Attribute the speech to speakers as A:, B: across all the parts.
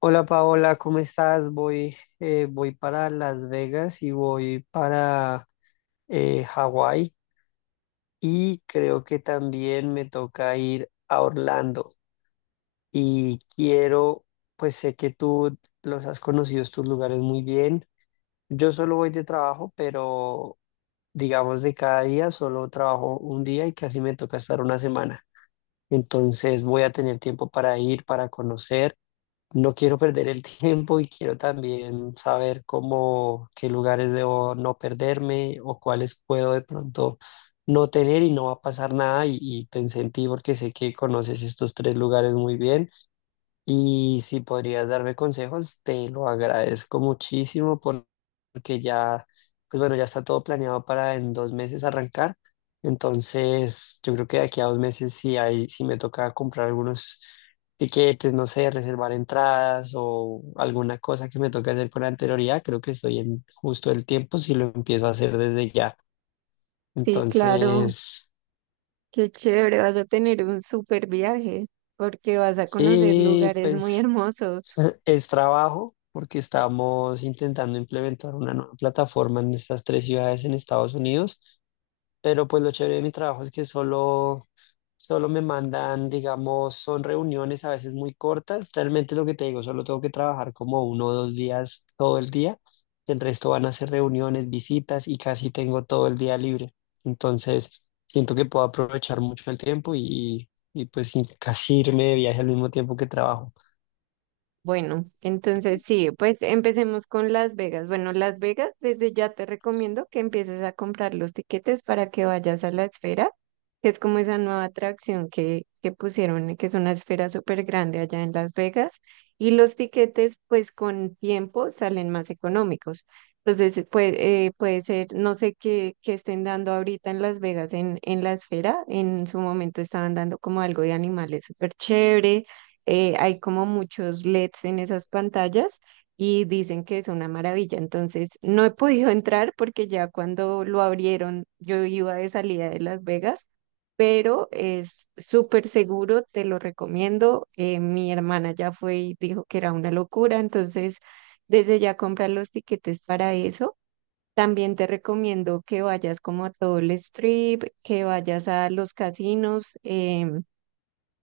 A: Hola Paola, ¿cómo estás? Voy para Las Vegas y voy para Hawái. Y creo que también me toca ir a Orlando y pues sé que tú los has conocido estos lugares muy bien. Yo solo voy de trabajo, pero digamos de cada día solo trabajo un día y casi me toca estar una semana. Entonces voy a tener tiempo para ir, para conocer. No quiero perder el tiempo y quiero también saber qué lugares debo no perderme o cuáles puedo de pronto no tener y no va a pasar nada. Y pensé en ti porque sé que conoces estos tres lugares muy bien. Y si podrías darme consejos, te lo agradezco muchísimo porque ya, pues bueno, ya está todo planeado para en 2 meses arrancar. Entonces, yo creo que de aquí a 2 meses, si me toca comprar algunos tiquetes, no sé, reservar entradas o alguna cosa que me toque hacer con anterioridad, creo que estoy en justo el tiempo si lo empiezo a hacer desde ya.
B: Sí, claro,
A: Entonces,
B: qué chévere, vas a tener un súper viaje porque vas a conocer
A: sí,
B: lugares
A: pues.
B: muy hermosos.
A: Es es trabajo porque estamos intentando implementar una nueva plataforma en estas tres ciudades en Estados Unidos, pero pues lo chévere de mi trabajo es que solo me mandan, digamos, son reuniones a veces muy cortas. Realmente lo que te digo, solo tengo que trabajar como 1 o 2 días todo el día. El resto van a ser reuniones, visitas y casi tengo todo el día libre. Entonces, siento que puedo aprovechar mucho el tiempo y pues casi irme de viaje al mismo tiempo que trabajo.
B: Bueno, entonces sí, pues empecemos con Las Vegas. Bueno, Las Vegas, desde ya te recomiendo que empieces a comprar los tiquetes para que vayas a la esfera, que es como esa nueva atracción que pusieron, que es una esfera súper grande allá en Las Vegas. Y los tiquetes, pues con tiempo salen más económicos. Entonces, pues, puede ser, no sé qué, qué estén dando ahorita en Las Vegas en la esfera. En su momento estaban dando como algo de animales súper chévere. Hay como muchos LEDs en esas pantallas y dicen que es una maravilla. Entonces, no he podido entrar porque ya cuando lo abrieron, yo iba de salida de Las Vegas, pero es súper seguro, te lo recomiendo. Mi hermana ya fue y dijo que era una locura, entonces desde ya comprar los tiquetes para eso. También te recomiendo que vayas como a todo el strip, que vayas a los casinos.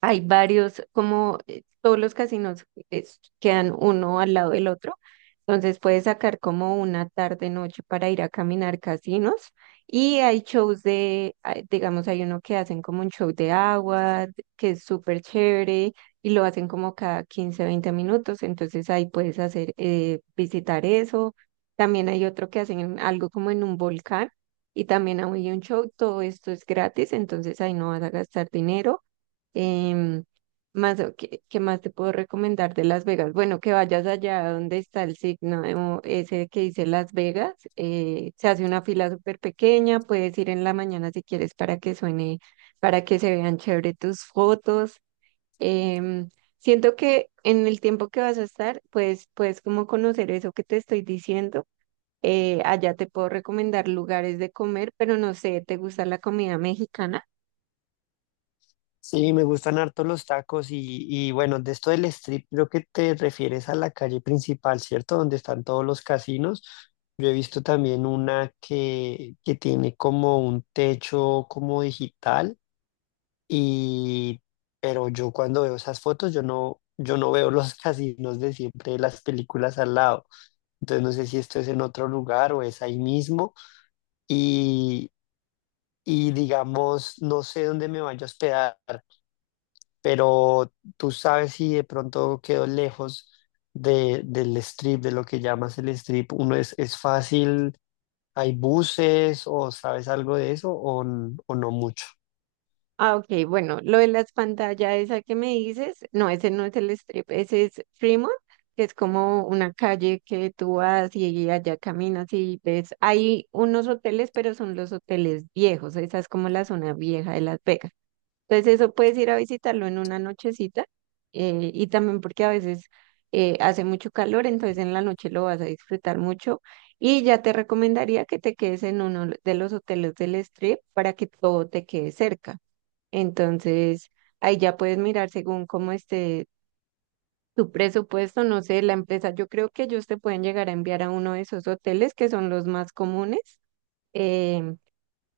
B: Hay varios, como todos los casinos quedan uno al lado del otro, entonces puedes sacar como una tarde, noche para ir a caminar casinos y hay shows de, ah, digamos, hay uno que hacen como un show de agua, que es súper chévere y lo hacen como cada 15 20 minutos, entonces ahí puedes hacer, visitar eso. También hay otro que hacen algo como en un volcán y también hay un show, todo esto es gratis, entonces ahí no vas a gastar dinero. Em, Más, ¿qué, qué más te puedo recomendar de Las Vegas? Bueno, que vayas allá donde está el signo de ese que dice Las Vegas. Se hace una fila súper pequeña, puedes ir en la mañana si quieres para que suene, para que se vean chévere tus fotos. Em, Siento que en el tiempo que vas a estar, pues puedes como conocer eso que te estoy diciendo. Allá te puedo recomendar lugares de comer, pero no sé, ¿te gusta la comida mexicana?
A: Sí, me gustan harto los tacos y bueno, de esto del strip creo que te refieres a la calle principal, ¿cierto? Donde están todos los casinos. Yo he visto también una que tiene como un techo como digital, y pero yo cuando veo esas fotos yo no veo los casinos de siempre de las películas al lado. Entonces no sé si esto es en otro lugar o es ahí mismo, y y digamos no sé dónde me vaya a hospedar, pero tú sabes si de pronto quedó lejos del strip, de lo que llamas el strip, uno es fácil, hay buses o sabes algo de eso o, o no mucho.
B: Ah, ok, bueno, lo de las pantallas, esa que me dices, no, ese no es el strip, ese es Fremont, que es como una calle que tú vas y allá caminas y ves, hay unos hoteles, pero son los hoteles viejos, esa es como la zona vieja de Las Vegas. Entonces eso puedes ir a visitarlo en una nochecita, y también porque a veces hace mucho calor, entonces en la noche lo vas a disfrutar mucho y ya te recomendaría que te quedes en uno de los hoteles del strip para que todo te quede cerca. Entonces, ahí ya puedes mirar según cómo esté tu presupuesto, no sé, la empresa. Yo creo que ellos te pueden llegar a enviar a uno de esos hoteles que son los más comunes, eh,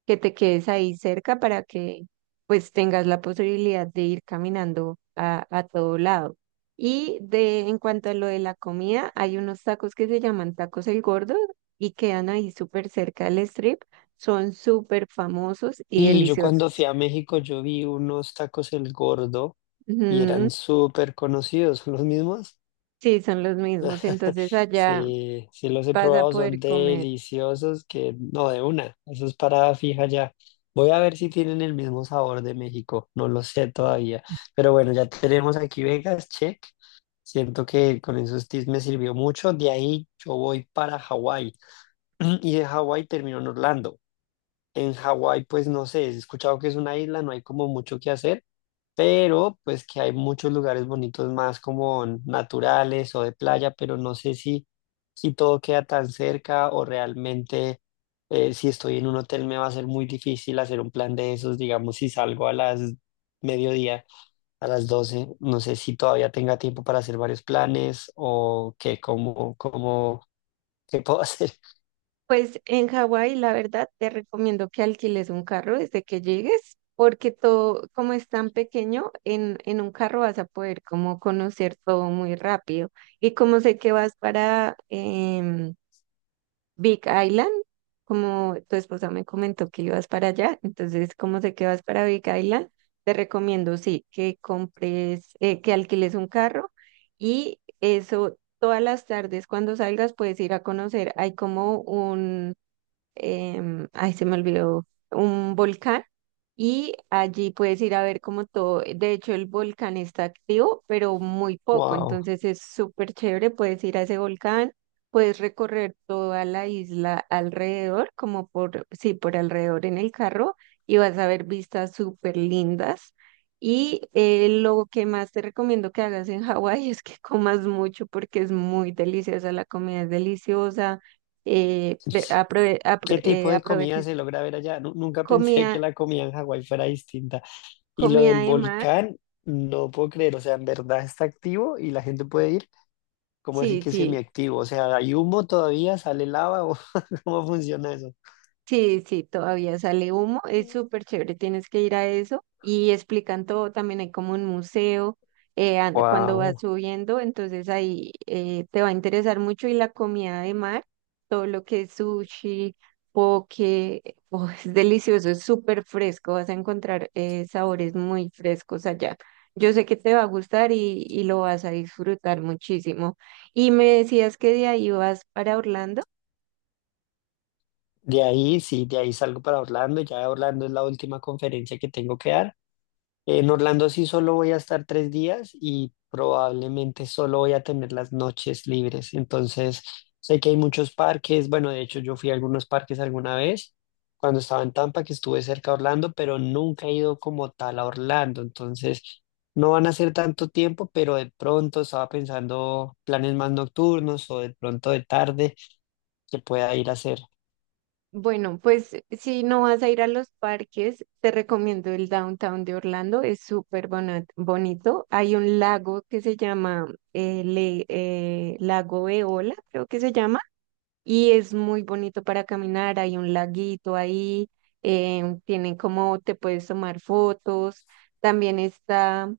B: que te quedes ahí cerca para que pues tengas la posibilidad de ir caminando a todo lado. Y de en cuanto a lo de la comida, hay unos tacos que se llaman tacos El Gordo y quedan ahí súper cerca del strip. Son súper famosos y
A: Y yo cuando fui
B: deliciosos.
A: a México yo vi unos tacos El Gordo y eran
B: Ujú.
A: súper conocidos, ¿son los mismos?
B: Sí, son los mismos. Entonces allá
A: Sí, sí los he
B: vas a
A: probado, son
B: poder comer.
A: deliciosos que no de una, eso es parada fija ya. Voy a ver si tienen el mismo sabor de México, no lo sé todavía, pero bueno, ya tenemos aquí Vegas, check. Siento que con esos tips me sirvió mucho, de ahí yo voy para Hawái y de Hawái termino en Orlando. En Hawái, pues no sé, he escuchado que es una isla, no hay como mucho que hacer, pero pues que hay muchos lugares bonitos más como naturales o de playa, pero no sé si todo queda tan cerca o realmente si estoy en un hotel me va a ser muy difícil hacer un plan de esos, digamos, si salgo a las mediodía, a las 12, no sé si todavía tenga tiempo para hacer varios planes o qué, qué puedo hacer.
B: Pues en Hawái, la verdad, te recomiendo que alquiles un carro desde que llegues, porque todo, como es tan pequeño, en un carro vas a poder como conocer todo muy rápido. Y como sé que vas para Big Island, como tu esposa me comentó que ibas para allá, entonces como sé que vas para Big Island, te recomiendo, sí, que compres, que alquiles un carro y eso, todas las tardes cuando salgas puedes ir a conocer, hay como ay, se me olvidó, un volcán y allí puedes ir a ver como todo, de hecho el volcán está activo, pero muy poco,
A: Wow.
B: entonces es súper chévere, puedes ir a ese volcán, puedes recorrer toda la isla alrededor, como por, sí, por alrededor en el carro y vas a ver vistas súper lindas. Y lo que más te recomiendo que hagas en Hawái es que comas mucho porque es muy deliciosa, la comida es deliciosa.
A: ¿Qué tipo de comida
B: Aprovechen
A: se logra ver allá? Nunca pensé que
B: comida,
A: la comida en Hawái fuera distinta. Y lo
B: comida
A: del
B: de mar.
A: volcán, no puedo creer, o sea, en verdad está activo y la gente puede ir. ¿Cómo así
B: Sí,
A: que
B: sí.
A: semiactivo? O sea, ¿hay humo todavía? ¿Sale lava? O ¿Cómo funciona eso?
B: Sí, sí, todavía sale humo, es súper chévere, tienes que ir a eso y explican todo, también hay como un museo, cuando vas
A: Wow.
B: subiendo, entonces ahí te va a interesar mucho y la comida de mar, todo lo que es sushi, poke, oh, es delicioso, es súper fresco, vas a encontrar sabores muy frescos allá. Yo sé que te va a gustar y lo vas a disfrutar muchísimo. Y me decías que de ahí vas para Orlando.
A: De ahí, sí, de ahí salgo para Orlando. Ya Orlando es la última conferencia que tengo que dar. En Orlando sí solo voy a estar 3 días y probablemente solo voy a tener las noches libres. Entonces, sé que hay muchos parques. Bueno, de hecho, yo fui a algunos parques alguna vez cuando estaba en Tampa, que estuve cerca de Orlando, pero nunca he ido como tal a Orlando. Entonces, no van a ser tanto tiempo, pero de pronto estaba pensando planes más nocturnos o de pronto de tarde que pueda ir a hacer.
B: Bueno, pues si no vas a ir a los parques, te recomiendo el downtown de Orlando, es súper bonito. Hay un lago que se llama Lago Eola, creo que se llama, y es muy bonito para caminar. Hay un laguito ahí, tienen como te puedes tomar fotos. También está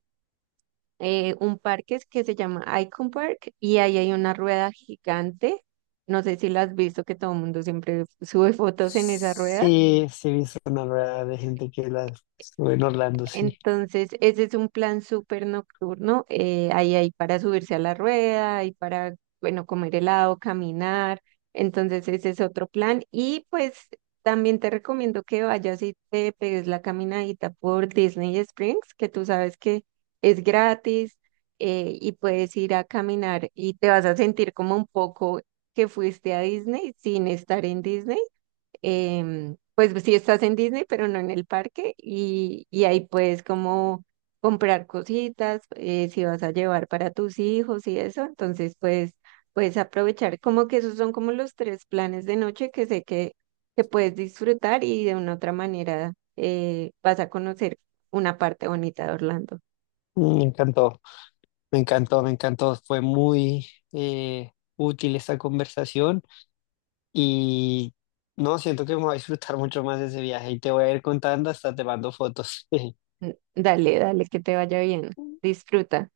B: un parque que se llama Icon Park y ahí hay una rueda gigante. No sé si la has visto, que todo el mundo siempre sube fotos en esa rueda.
A: Sí, sí, he visto una rueda de gente que la estuve en Orlando, sí.
B: Entonces, ese es un plan súper nocturno. Ahí hay para subirse a la rueda, hay para, bueno, comer helado, caminar. Entonces, ese es otro plan. Y pues también te recomiendo que vayas y te pegues la caminadita por Disney Springs, que tú sabes que es gratis, y puedes ir a caminar y te vas a sentir como un poco que fuiste a Disney sin estar en Disney. Pues sí estás en Disney, pero no en el parque y ahí puedes como comprar cositas, si vas a llevar para tus hijos y eso, entonces pues puedes aprovechar, como que esos son como los tres planes de noche que sé que puedes disfrutar y de una otra manera vas a conocer una parte bonita de Orlando.
A: Mm. Me encantó. Me encantó, me encantó. Fue muy útil esta conversación y no, siento que me voy a disfrutar mucho más de ese viaje y te voy a ir contando, hasta te mando fotos.
B: Dale, dale, que te vaya bien, disfruta.